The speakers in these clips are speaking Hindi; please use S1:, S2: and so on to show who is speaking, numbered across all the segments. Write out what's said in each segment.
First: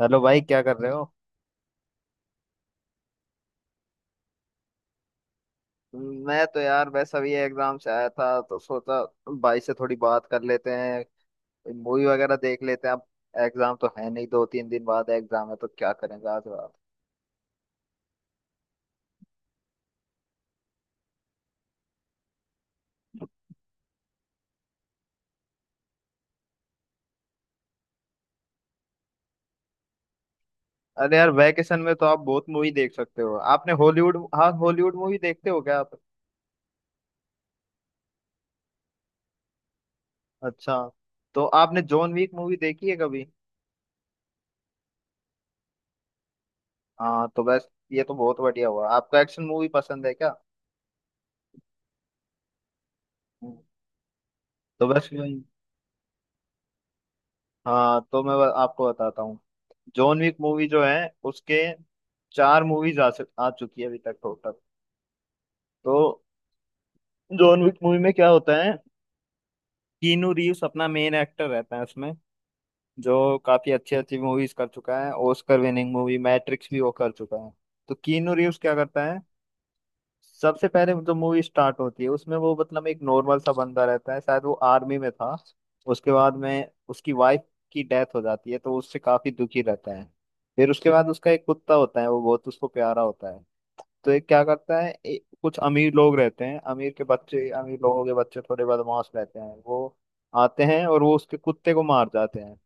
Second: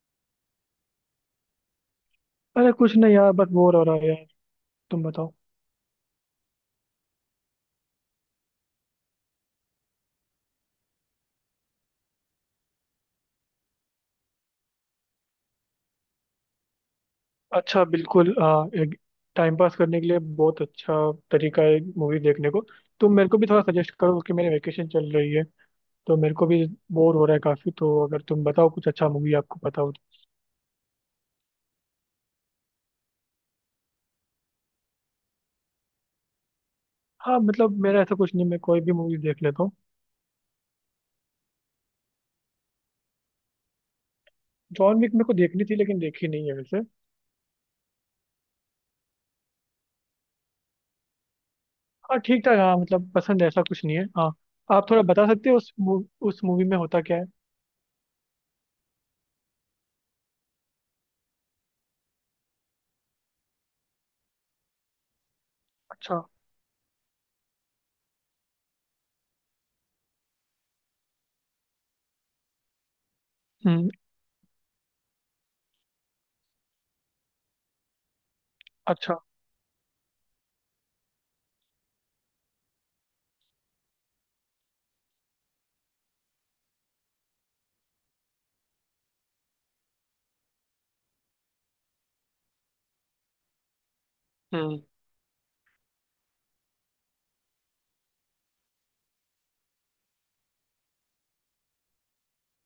S1: हेलो भाई, क्या कर रहे हो।
S2: अरे कुछ नहीं यार बस बोर हो रहा है यार। तुम बताओ।
S1: मैं तो यार वैसा भी एग्जाम से आया था तो सोचा भाई से थोड़ी बात कर लेते हैं। मूवी वगैरह देख लेते हैं अब। एग्जाम तो है नहीं, दो तीन दिन बाद एग्जाम है तो क्या करेंगे आज रात।
S2: अच्छा बिल्कुल एक टाइम पास करने के लिए बहुत अच्छा तरीका है मूवी देखने को। तुम मेरे को भी थोड़ा सजेस्ट करो क्योंकि मेरी वेकेशन चल रही है तो मेरे को भी बोर हो रहा है काफ़ी, तो अगर तुम बताओ कुछ अच्छा मूवी आपको पता हो तो।
S1: अरे यार, वैकेशन में तो आप बहुत मूवी देख सकते हो। आपने हॉलीवुड, हाँ हॉलीवुड मूवी देखते हो क्या आप?
S2: हाँ मतलब मेरा ऐसा कुछ नहीं, मैं कोई भी मूवी देख लेता हूँ।
S1: अच्छा, तो आपने जॉन वीक मूवी देखी है कभी?
S2: जॉन विक मेरे को देखनी थी लेकिन देखी नहीं है वैसे।
S1: हाँ, तो बस ये तो बहुत बढ़िया हुआ। आपको एक्शन मूवी पसंद है क्या?
S2: हाँ ठीक ठाक, हाँ मतलब पसंद है,
S1: हम्म।
S2: ऐसा कुछ नहीं है, हाँ।
S1: तो
S2: आप थोड़ा
S1: बस
S2: बता
S1: वही-
S2: सकते हो उस उस मूवी में होता क्या है।
S1: हाँ, तो मैं आपको बताता हूँ। जॉन विक मूवी जो है, उसके चार मूवीज आ चुकी है अभी तक टोटल। तो
S2: अच्छा।
S1: जॉन विक मूवी में क्या होता है? कीनू रीव्स अपना मेन एक्टर रहता है उसमें, जो काफी
S2: हम्म।
S1: अच्छी अच्छी मूवीज कर चुका है। ऑस्कर विनिंग मूवी मैट्रिक्स भी वो कर चुका है। तो कीनू रीव्स क्या करता
S2: अच्छा।
S1: है? सबसे पहले जो मूवी स्टार्ट होती है उसमें वो मतलब एक नॉर्मल सा बंदा रहता है, शायद वो आर्मी में था। उसके बाद में उसकी वाइफ की डेथ हो जाती है तो उससे काफी दुखी रहता है। फिर उसके बाद उसका एक कुत्ता होता है, वो बहुत उसको प्यारा होता है। तो ये क्या करता
S2: हम्म।
S1: है, कुछ अमीर लोग रहते हैं, अमीर के बच्चे, अमीर लोगों के बच्चे थोड़े बदमाश रहते हैं वो। आते हैं और वो उसके कुत्ते को मार जाते हैं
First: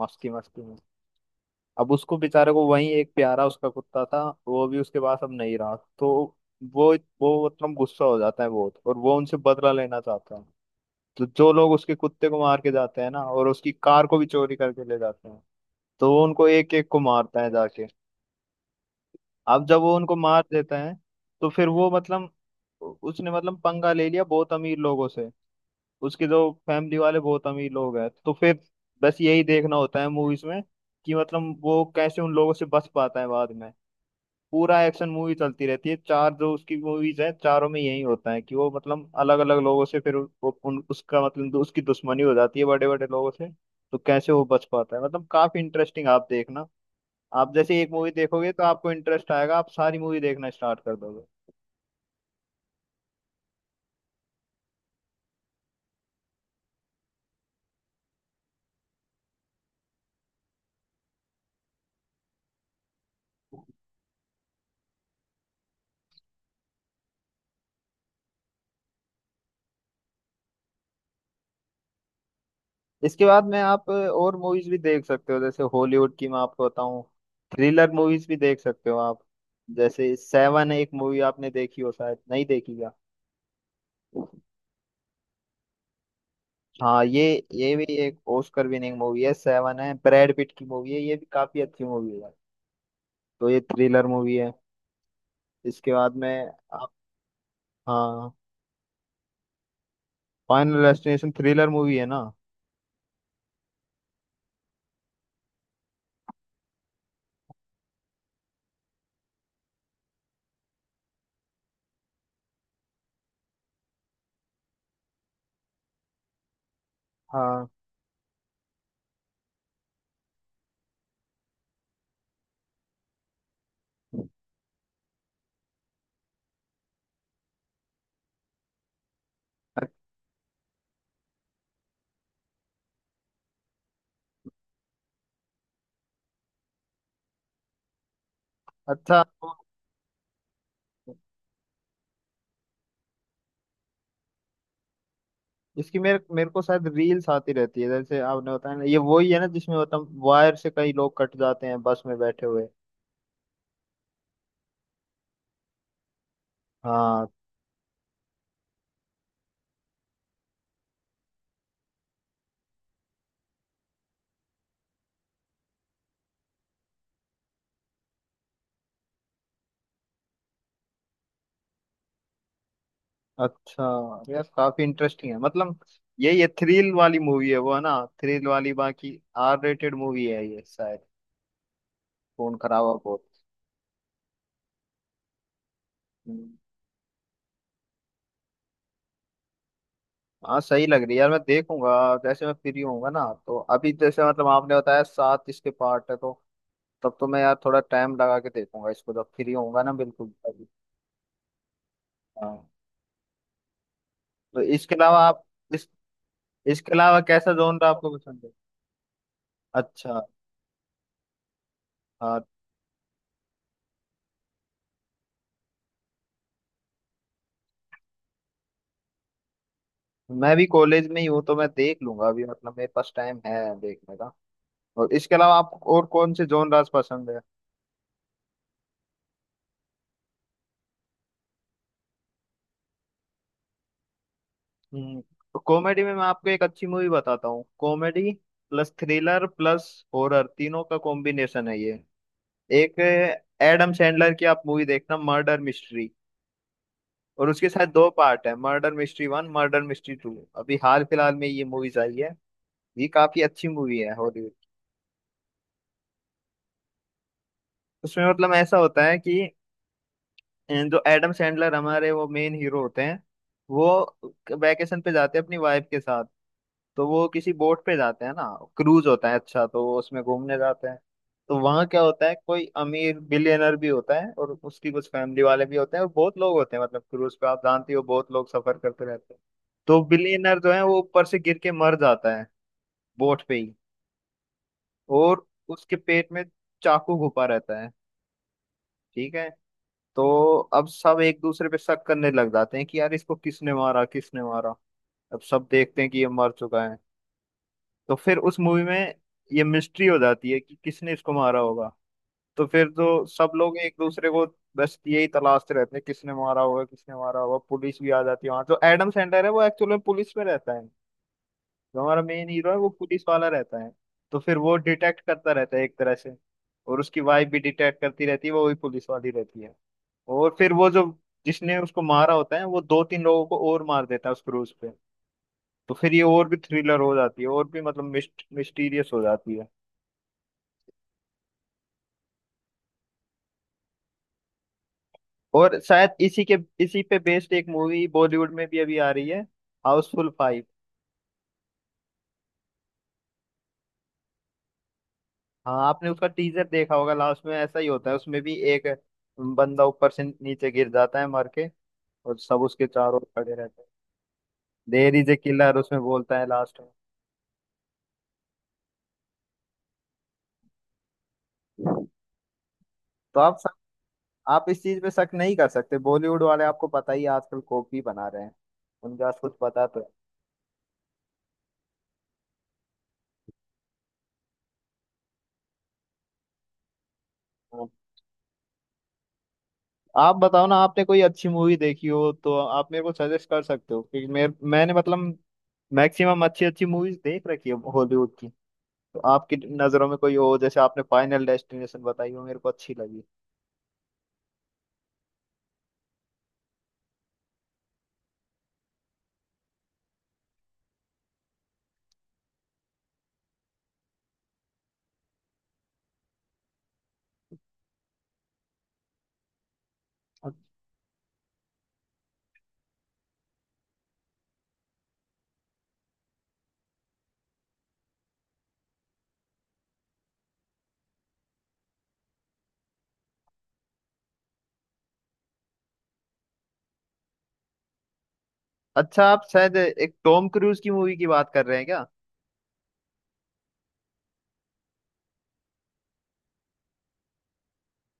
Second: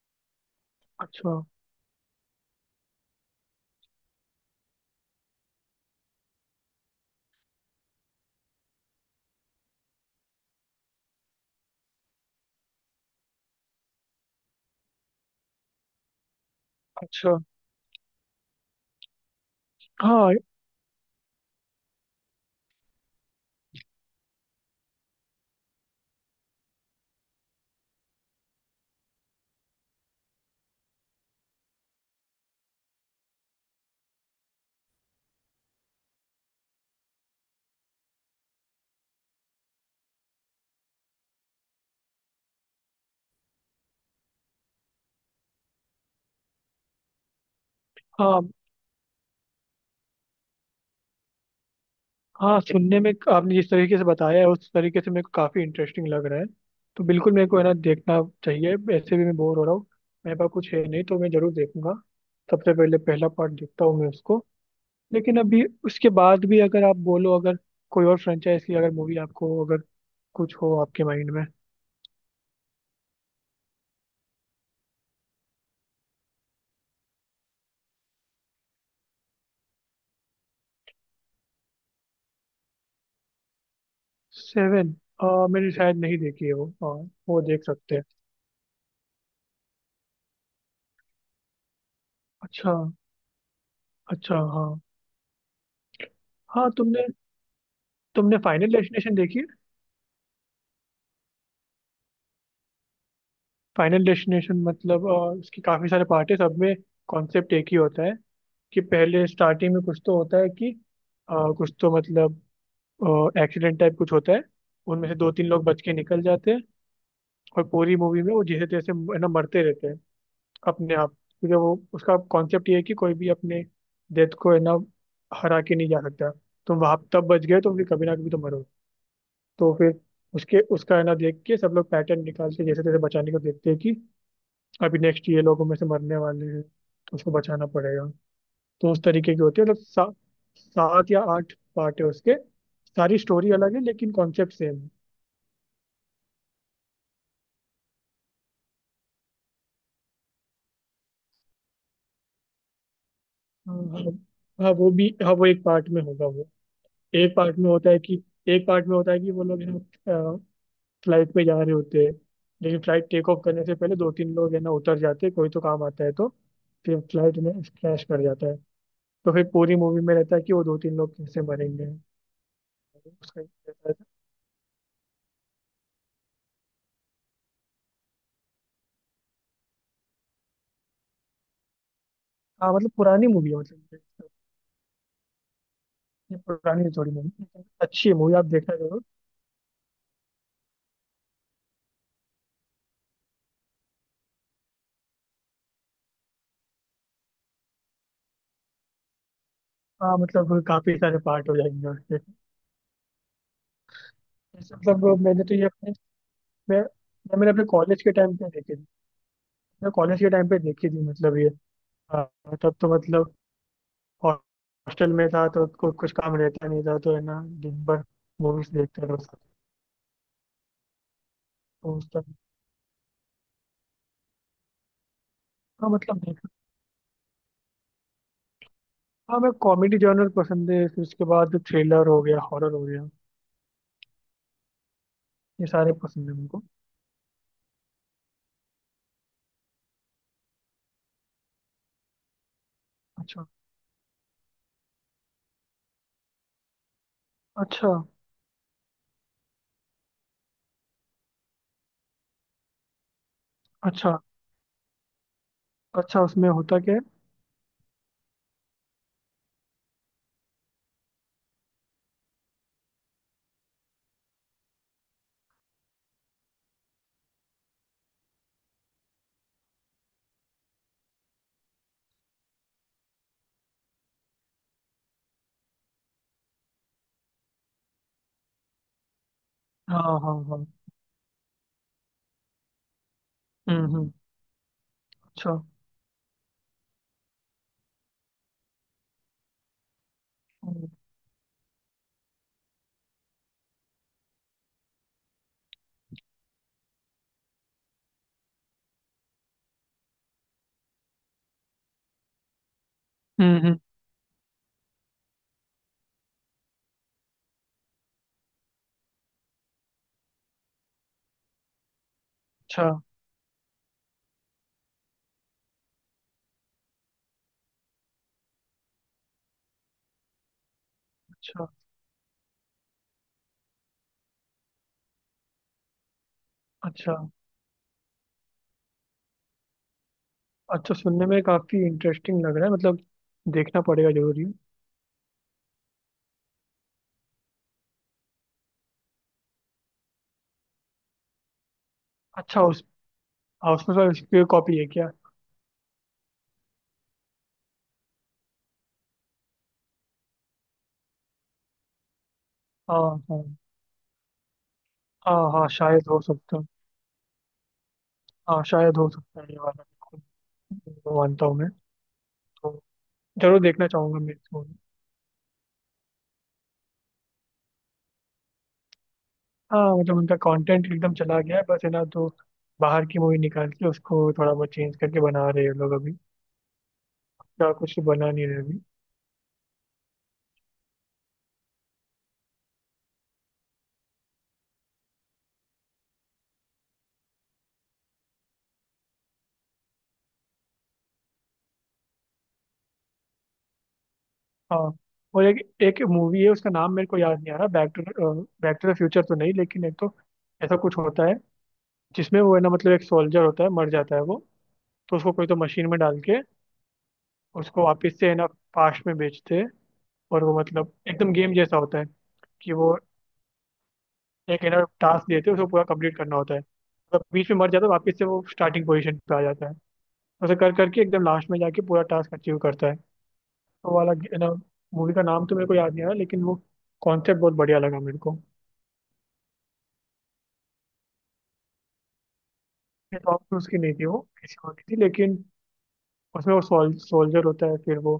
S1: मस्ती मस्ती में।
S2: अच्छा।
S1: अब उसको बेचारे को वही एक प्यारा उसका कुत्ता था, वो भी उसके पास अब नहीं रहा, तो वो वो मतलब गुस्सा हो जाता है बहुत और वो उनसे बदला लेना चाहता है। तो जो लोग उसके कुत्ते को मार के जाते हैं ना, और उसकी कार को भी चोरी करके ले जाते हैं, तो वो उनको एक एक को
S2: अच्छा।
S1: मारता है जाके। अब जब वो उनको
S2: हाँ।
S1: मार देता है तो फिर वो मतलब, उसने मतलब पंगा ले लिया बहुत अमीर लोगों से। उसके जो फैमिली वाले बहुत अमीर लोग हैं, तो फिर बस यही देखना होता है मूवीज में कि मतलब वो कैसे उन लोगों से बच पाता है बाद में। पूरा एक्शन मूवी चलती रहती है। चार जो उसकी मूवीज है चारों में यही होता है कि वो मतलब अलग अलग लोगों से, फिर वो उन उसका मतलब उसकी दुश्मनी हो जाती है बड़े बड़े लोगों से। तो कैसे वो बच पाता है, मतलब काफी इंटरेस्टिंग, आप देखना। आप जैसे एक मूवी
S2: हाँ
S1: देखोगे तो आपको इंटरेस्ट आएगा, आप सारी मूवी देखना स्टार्ट कर दोगे।
S2: हाँ, सुनने में आपने जिस तरीके से बताया है उस तरीके से मेरे को काफ़ी इंटरेस्टिंग लग रहा है। तो बिल्कुल मेरे को है ना देखना चाहिए, ऐसे भी मैं बोर हो रहा हूँ। मेरे पास कुछ है नहीं तो मैं ज़रूर देखूंगा। सबसे पहले पहला पार्ट देखता हूँ मैं उसको। लेकिन अभी उसके बाद भी अगर आप बोलो, अगर कोई और फ्रेंचाइज की अगर मूवी आपको अगर कुछ हो आपके माइंड में।
S1: इसके बाद में आप और मूवीज भी देख सकते हो, जैसे हॉलीवुड की मैं आपको बताऊं। थ्रिलर मूवीज भी देख सकते हो आप। जैसे सेवन एक मूवी आपने देखी हो शायद, नहीं देखी क्या?
S2: सेवन। मैंने शायद नहीं देखी है वो, हाँ।
S1: हाँ,
S2: वो देख
S1: ये भी
S2: सकते हैं।
S1: एक ऑस्कर विनिंग मूवी है। सेवन है, ब्रैड पिट की मूवी है, ये भी काफी अच्छी मूवी है।
S2: अच्छा।
S1: तो ये थ्रिलर मूवी
S2: अच्छा।
S1: है।
S2: हाँ।
S1: इसके बाद में
S2: हाँ
S1: आप,
S2: तुमने
S1: हाँ।
S2: तुमने फाइनल डेस्टिनेशन देखी है।
S1: फाइनल डेस्टिनेशन थ्रिलर मूवी है ना।
S2: फाइनल डेस्टिनेशन मतलब इसके काफी सारे पार्ट है, सब में कॉन्सेप्ट एक ही होता है कि पहले स्टार्टिंग में कुछ तो होता है कि कुछ तो मतलब एक्सीडेंट टाइप कुछ होता है, उनमें से दो तीन लोग बच के निकल जाते हैं और
S1: हाँ,
S2: पूरी मूवी में वो जैसे तैसे है ना मरते रहते हैं अपने आप। क्योंकि वो उसका कॉन्सेप्ट ये है कि कोई भी अपने डेथ को है ना हरा के नहीं जा सकता। तुम वहां तब बच गए तो फिर कभी ना कभी तो मरो। तो
S1: अ-
S2: फिर उसके उसका है ना देख के सब लोग पैटर्न निकाल के जैसे तैसे बचाने को देखते हैं कि अभी नेक्स्ट ये लोगों में से मरने वाले हैं तो उसको बचाना पड़ेगा। तो उस
S1: अच्छा।
S2: तरीके की
S1: तो
S2: होती है मतलब सात या आठ पार्ट है उसके, सारी स्टोरी अलग है लेकिन कॉन्सेप्ट सेम है।
S1: इसकी मेरे मेरे को शायद रील्स आती रहती है, जैसे आपने बताया ना, ये वही है ना जिसमें मतलब वायर से कई लोग कट जाते हैं बस में बैठे हुए।
S2: हाँ हाँ। हाँ, वो भी, हाँ वो एक पार्ट में होगा वो।
S1: हाँ।
S2: एक पार्ट में होता है कि एक पार्ट में होता है कि वो लोग है ना फ्लाइट पे जा रहे होते हैं, लेकिन फ्लाइट टेक ऑफ करने से पहले दो तीन लोग है ना उतर जाते हैं, कोई तो काम आता है तो फिर फ्लाइट में क्रैश कर जाता है। तो फिर पूरी मूवी में रहता है कि वो दो तीन लोग कैसे मरेंगे उसका।
S1: अच्छा, यार काफी इंटरेस्टिंग है मतलब। ये थ्रिल वाली मूवी है वो, है ना। थ्रिल वाली, बाकी आर रेटेड मूवी है ये शायद, खून
S2: हाँ
S1: खराब
S2: मतलब
S1: और बहुत।
S2: पुरानी मूवी है मतलब। ये
S1: हम्म।
S2: पुरानी है थोड़ी मूवी। अच्छी है मूवी, आप देखना जरूर।
S1: हाँ, सही लग रही है यार, मैं देखूंगा जैसे मैं फ्री होऊंगा ना। तो अभी जैसे मतलब आपने बताया सात इसके पार्ट है, तो तब तो मैं यार थोड़ा टाइम लगा के देखूंगा इसको जब फ्री होऊंगा ना,
S2: हाँ
S1: बिल्कुल
S2: मतलब
S1: अभी।
S2: काफी सारे पार्ट हो जाएंगे उसके।
S1: हाँ, तो
S2: जैसे
S1: इसके अलावा
S2: मतलब
S1: आप,
S2: मैंने तो ये
S1: इस
S2: अपने
S1: इसके अलावा
S2: मैंने
S1: कैसा
S2: अपने
S1: जॉनर
S2: कॉलेज के
S1: आपको
S2: टाइम
S1: पसंद
S2: पे
S1: है?
S2: देखी थी। मैं कॉलेज
S1: अच्छा।
S2: के टाइम पे देखी थी मतलब ये। हाँ,
S1: हाँ,
S2: तब तो मतलब हॉस्टल में था तो कुछ काम रहता नहीं था तो है ना दिन भर मूवीज देखते रहो सब।
S1: मैं भी कॉलेज में ही हूँ तो मैं
S2: तो
S1: देख
S2: उस
S1: लूंगा
S2: टाइम।
S1: अभी, मतलब मेरे पास टाइम है देखने का। और इसके अलावा
S2: हाँ
S1: आपको और
S2: मतलब
S1: कौन
S2: देख।
S1: से जॉनर्स पसंद है?
S2: हाँ मैं कॉमेडी जॉनर पसंद है फिर उसके बाद थ्रिलर हो गया हॉरर हो गया।
S1: हम्म। तो
S2: ये सारे
S1: कॉमेडी में मैं
S2: पसंद है
S1: आपको एक
S2: मुझको।
S1: अच्छी मूवी बताता हूँ। Comedy plus thriller plus horror, तीनों का कॉम्बिनेशन है ये। एक
S2: अच्छा।
S1: एडम सैंडलर की आप मूवी देखना, मर्डर मिस्ट्री। और उसके साथ
S2: अच्छा।
S1: दो पार्ट है, Murder Mystery one, Murder Mystery two, अभी हाल फिलहाल में ये मूवीज आई है। ये काफी अच्छी मूवी है,
S2: अच्छा।
S1: हॉलीवुड।
S2: अच्छा उसमें होता क्या है।
S1: उसमें मतलब ऐसा होता है कि जो एडम सैंडलर हमारे, वो मेन हीरो होते हैं। वो वेकेशन पे जाते हैं अपनी वाइफ के साथ। तो वो किसी बोट पे जाते हैं ना, क्रूज होता है अच्छा, तो वो उसमें घूमने जाते हैं। तो वहाँ क्या होता है, कोई अमीर बिलियनर भी होता है और उसकी कुछ फैमिली वाले भी होते हैं और बहुत लोग होते हैं, मतलब क्रूज पे आप जानती हो बहुत लोग सफर करते रहते हैं। तो
S2: हाँ हाँ
S1: बिलियनर
S2: हाँ।
S1: जो है वो ऊपर से गिर के मर जाता है बोट पे ही,
S2: हम्म।
S1: और
S2: अच्छा।
S1: उसके पेट में चाकू घुपा रहता है, ठीक है। तो अब
S2: हम्म
S1: सब एक दूसरे पे शक करने लग जाते हैं कि यार इसको किसने मारा, किसने मारा। अब सब देखते हैं कि ये मर चुका है, तो फिर उस मूवी में ये मिस्ट्री हो जाती है कि किसने इसको मारा होगा। तो फिर तो सब लोग
S2: हम्म,
S1: एक दूसरे को, बस यही तलाशते रहते हैं, किसने मारा होगा, किसने मारा होगा। पुलिस भी आ जाती है वहां, तो एडम सैंडलर है वो एक्चुअल में पुलिस में रहता है। जो हमारा मेन हीरो है
S2: अच्छा।
S1: वो पुलिस वाला रहता है। तो फिर वो डिटेक्ट करता रहता है एक तरह से, और उसकी वाइफ भी डिटेक्ट करती रहती है, वो भी पुलिस वाली रहती है। और फिर वो जो
S2: अच्छा।
S1: जिसने उसको मारा होता है, वो दो तीन लोगों को और मार देता है उस क्रूज पे। तो फिर ये और भी थ्रिलर हो
S2: अच्छा।
S1: जाती है और भी मतलब मिस्टीरियस हो जाती है।
S2: अच्छा, सुनने में काफी इंटरेस्टिंग लग रहा है मतलब। देखना पड़ेगा, जरूरी है।
S1: और शायद इसी पे बेस्ड एक मूवी बॉलीवुड में भी अभी आ रही है, हाउसफुल फाइव।
S2: अच्छा उस। हाँ, उसमें सर इसकी कॉपी है क्या।
S1: हाँ, आपने उसका टीजर देखा होगा। लास्ट में ऐसा ही होता है उसमें भी, एक बंदा ऊपर से नीचे गिर जाता है मर के, और सब उसके
S2: हाँ
S1: चारों ओर
S2: हाँ।
S1: खड़े रहते हैं। देयर इज ए
S2: हाँ हाँ
S1: किलर, उसमें
S2: शायद हो
S1: बोलता है
S2: सकता है।
S1: लास्ट में।
S2: हाँ शायद हो सकता है ये वाला, बिल्कुल वो मानता हूँ मैं। तो
S1: तो आप
S2: जरूर
S1: शक,
S2: देखना चाहूंगा मैं इसको।
S1: आप इस चीज पे शक नहीं कर सकते, बॉलीवुड वाले आपको पता ही है, आजकल कॉपी बना रहे हैं। उनके पास कुछ
S2: हाँ
S1: पता तो
S2: मतलब उनका कंटेंट एकदम चला गया है बस है ना, तो बाहर की मूवी निकाल के उसको थोड़ा बहुत चेंज करके बना रहे हैं ये लोग अभी। क्या
S1: है।
S2: कुछ तो बना नहीं रहे अभी।
S1: आप बताओ ना, आपने कोई अच्छी मूवी देखी हो तो आप मेरे को सजेस्ट कर सकते हो, क्योंकि मेरे मैंने मतलब मैक्सिमम अच्छी अच्छी मूवीज देख रखी है हॉलीवुड की। तो आपकी नज़रों में कोई हो, जैसे आपने फाइनल डेस्टिनेशन बताई हो मेरे को अच्छी लगी।
S2: हाँ और एक एक मूवी है उसका नाम मेरे को याद नहीं आ रहा, back to, back to the future तो नहीं, लेकिन एक तो ऐसा कुछ होता है जिसमें वो है ना मतलब एक सोल्जर होता है मर जाता है वो। तो उसको कोई तो मशीन में डाल के उसको वापस से है ना पास्ट में भेजते हैं और वो मतलब एकदम गेम जैसा होता है कि वो एक है ना टास्क देते हैं उसको पूरा कंप्लीट करना होता है, मतलब बीच में मर जाता है वापस से वो स्टार्टिंग पोजीशन पे आ जाता है। ऐसा कर करके एकदम लास्ट में जाके पूरा टास्क अचीव करता है तो वाला है ना। मूवी का नाम तो मेरे को याद नहीं आ रहा लेकिन वो कॉन्सेप्ट बहुत बढ़िया लगा मेरे को।
S1: अच्छा, आप शायद एक टॉम क्रूज की मूवी की बात कर रहे हैं क्या?
S2: टॉम क्रूज की नहीं थी वो किसी और की थी, लेकिन उसमें वो सोल्जर होता है फिर वो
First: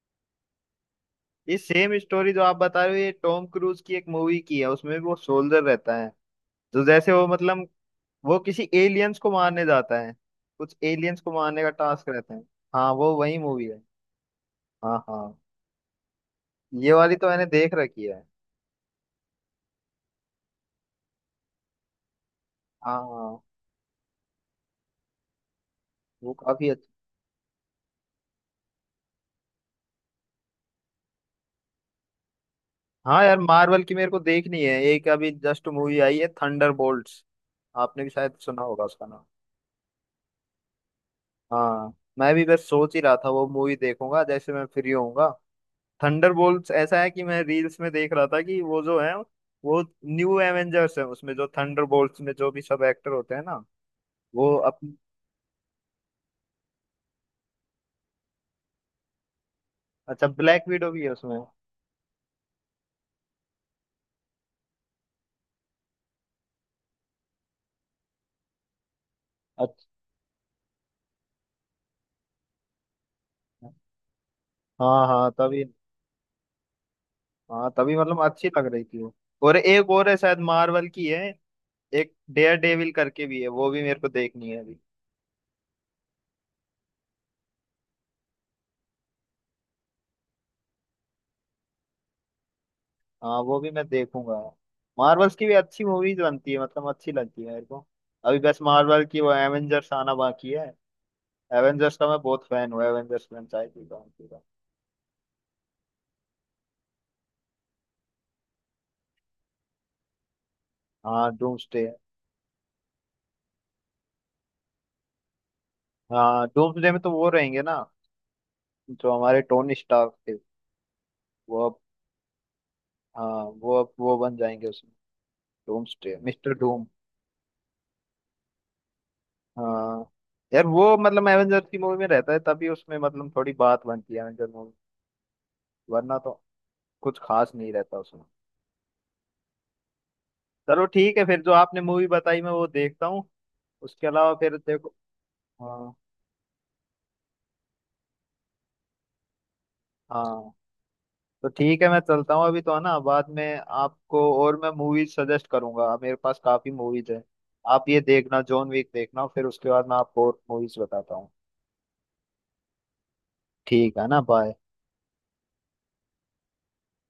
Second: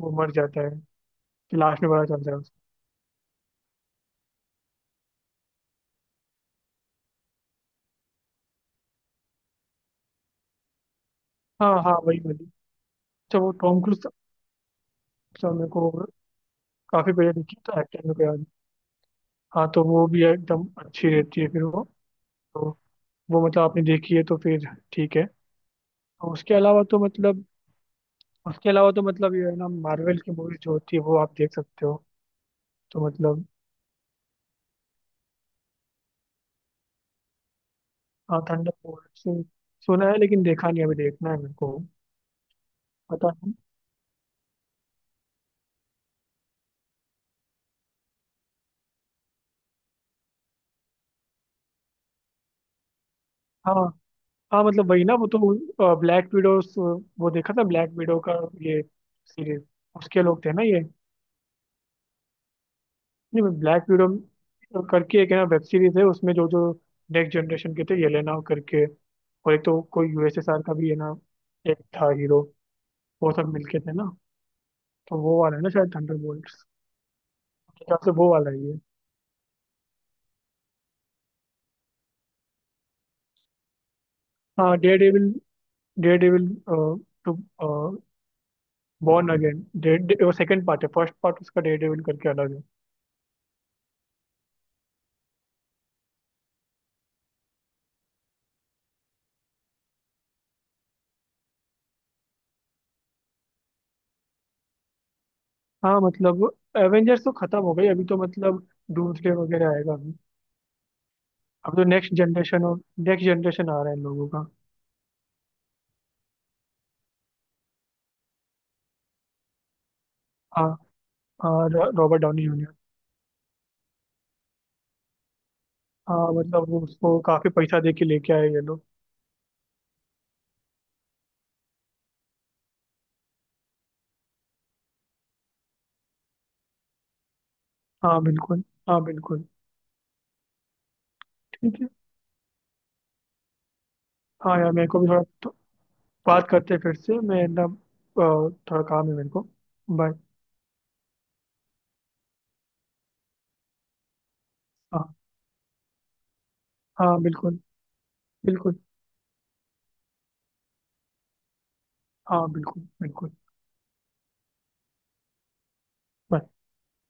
S2: वो मर जाता है। फिर
S1: ये
S2: लास्ट में
S1: सेम
S2: पता चलता
S1: स्टोरी
S2: है
S1: जो आप
S2: उसको।
S1: बता रहे हो, ये टॉम क्रूज की एक मूवी की है, उसमें भी वो सोल्जर रहता है। तो जैसे वो मतलब वो किसी एलियंस को मारने जाता है, कुछ एलियंस को मारने का
S2: हाँ हाँ
S1: टास्क
S2: वही
S1: रहता है।
S2: वाली।
S1: हाँ, वो वही
S2: अच्छा वो
S1: मूवी है।
S2: टॉम क्रूज था।
S1: हाँ, हाँ।
S2: अच्छा, मेरे को
S1: ये
S2: काफी
S1: वाली तो
S2: पहले
S1: मैंने
S2: देखी
S1: देख
S2: तो एक्टर
S1: रखी
S2: मेरे
S1: है।
S2: को याद नहीं। हाँ तो वो भी एकदम अच्छी रहती है फिर वो। तो
S1: हाँ, हाँ।
S2: वो मतलब आपने देखी है तो फिर ठीक है। और
S1: वो
S2: उसके
S1: काफी
S2: अलावा
S1: अच्छा।
S2: तो मतलब उसके अलावा तो मतलब ये है ना मार्वल की मूवी जो होती है वो आप देख सकते हो तो
S1: हाँ यार,
S2: मतलब।
S1: मार्वल की मेरे को देखनी है एक, अभी जस्ट मूवी आई है थंडर बोल्ट्स। आपने भी शायद
S2: हाँ
S1: सुना होगा उसका
S2: थंडरबोल्ट
S1: नाम।
S2: सुना है लेकिन देखा नहीं, अभी देखना है मेरे को।
S1: हाँ, मैं भी बस सोच ही रहा
S2: पता
S1: था वो
S2: नहीं।
S1: मूवी देखूंगा जैसे मैं फ्री होऊंगा। थंडर बोल्ट्स ऐसा है कि मैं रील्स में देख रहा था कि वो जो है, वो न्यू एवेंजर्स है, उसमें जो थंडर बोल्ट्स में जो भी सब एक्टर होते हैं ना,
S2: हाँ।
S1: वो
S2: हाँ मतलब
S1: अपनी,
S2: वही ना वो तो ब्लैक विडो। वो देखा था ब्लैक विडो का ये सीरीज, उसके
S1: अच्छा
S2: लोग थे ना
S1: ब्लैक
S2: ये।
S1: विडो भी है उसमें।
S2: नहीं, ब्लैक विडो करके एक है ना वेब सीरीज है, उसमें जो जो नेक्स्ट जनरेशन के थे येलेना करके, और एक तो
S1: अच्छा,
S2: कोई USSR का भी है ना। एक था हीरो, वो सब मिलके थे ना।
S1: हाँ
S2: तो
S1: हाँ
S2: वो वाला है
S1: तभी,
S2: ना शायद थंडरबोल्ट्स।
S1: हाँ
S2: मेरे
S1: तभी
S2: ख्याल से
S1: मतलब
S2: वो
S1: अच्छी
S2: वाला
S1: लग
S2: ही है।
S1: रही थी वो। और एक और है शायद, मार्वल की है। एक डेयर डेविल करके भी है, वो भी मेरे को देखनी है
S2: हाँ,
S1: अभी।
S2: Dare devil. Dare devil two born again वो सेकंड पार्ट है, फर्स्ट पार्ट उसका डेयर डेविल करके अलग है।
S1: हाँ, वो भी मैं देखूंगा। मार्वल्स की भी अच्छी मूवीज बनती है, मतलब अच्छी लगती है मेरे को। अभी बस मार्वल की वो एवेंजर्स आना बाकी है। एवेंजर्स का मैं बहुत फैन हूँ, एवेंजर्स फ्रेंचाइजी का, उनकी का।
S2: हाँ मतलब एवेंजर्स तो खत्म हो गई अभी तो मतलब डूम्सडे वगैरह आएगा अभी।
S1: हाँ,
S2: अब तो
S1: डूम्सडे।
S2: नेक्स्ट जनरेशन और नेक्स्ट जनरेशन आ रहा है इन लोगों का।
S1: हाँ, डूम्सडे में तो वो रहेंगे ना जो हमारे टोनी स्टार्क थे।
S2: हाँ
S1: वो
S2: हाँ,
S1: अब,
S2: रॉबर्ट डाउनी जूनियर।
S1: हाँ वो अब वो बन जाएंगे उसमें, डूम्सडे
S2: हाँ
S1: मिस्टर
S2: मतलब वो
S1: डूम।
S2: उसको काफी पैसा दे के लेके आए ये लोग।
S1: हाँ यार, वो मतलब एवेंजर्स की मूवी में रहता है तभी उसमें मतलब थोड़ी बात बनती है एवेंजर मूवी, वरना तो कुछ खास नहीं रहता
S2: हाँ
S1: उसमें।
S2: बिल्कुल। हाँ बिल्कुल।
S1: चलो ठीक है, फिर जो आपने
S2: ठीक है।
S1: मूवी बताई मैं वो देखता हूँ। उसके अलावा फिर
S2: हाँ यार मेरे
S1: देखो।
S2: को भी थोड़ा तो
S1: हाँ।
S2: बात करते हैं फिर से, मैं ना थोड़ा काम है मेरे को। बाय।
S1: हाँ तो ठीक है, मैं चलता हूँ अभी तो, है ना। बाद में आपको और मैं मूवीज
S2: हाँ
S1: सजेस्ट करूंगा, मेरे पास काफी मूवीज
S2: हाँ
S1: है।
S2: बिल्कुल
S1: आप ये देखना, जॉन
S2: बिल्कुल।
S1: विक देखना, फिर उसके बाद मैं आपको और मूवीज बताता हूँ।
S2: हाँ बिल्कुल बिल्कुल।
S1: ठीक है ना, बाय।
S2: Bye.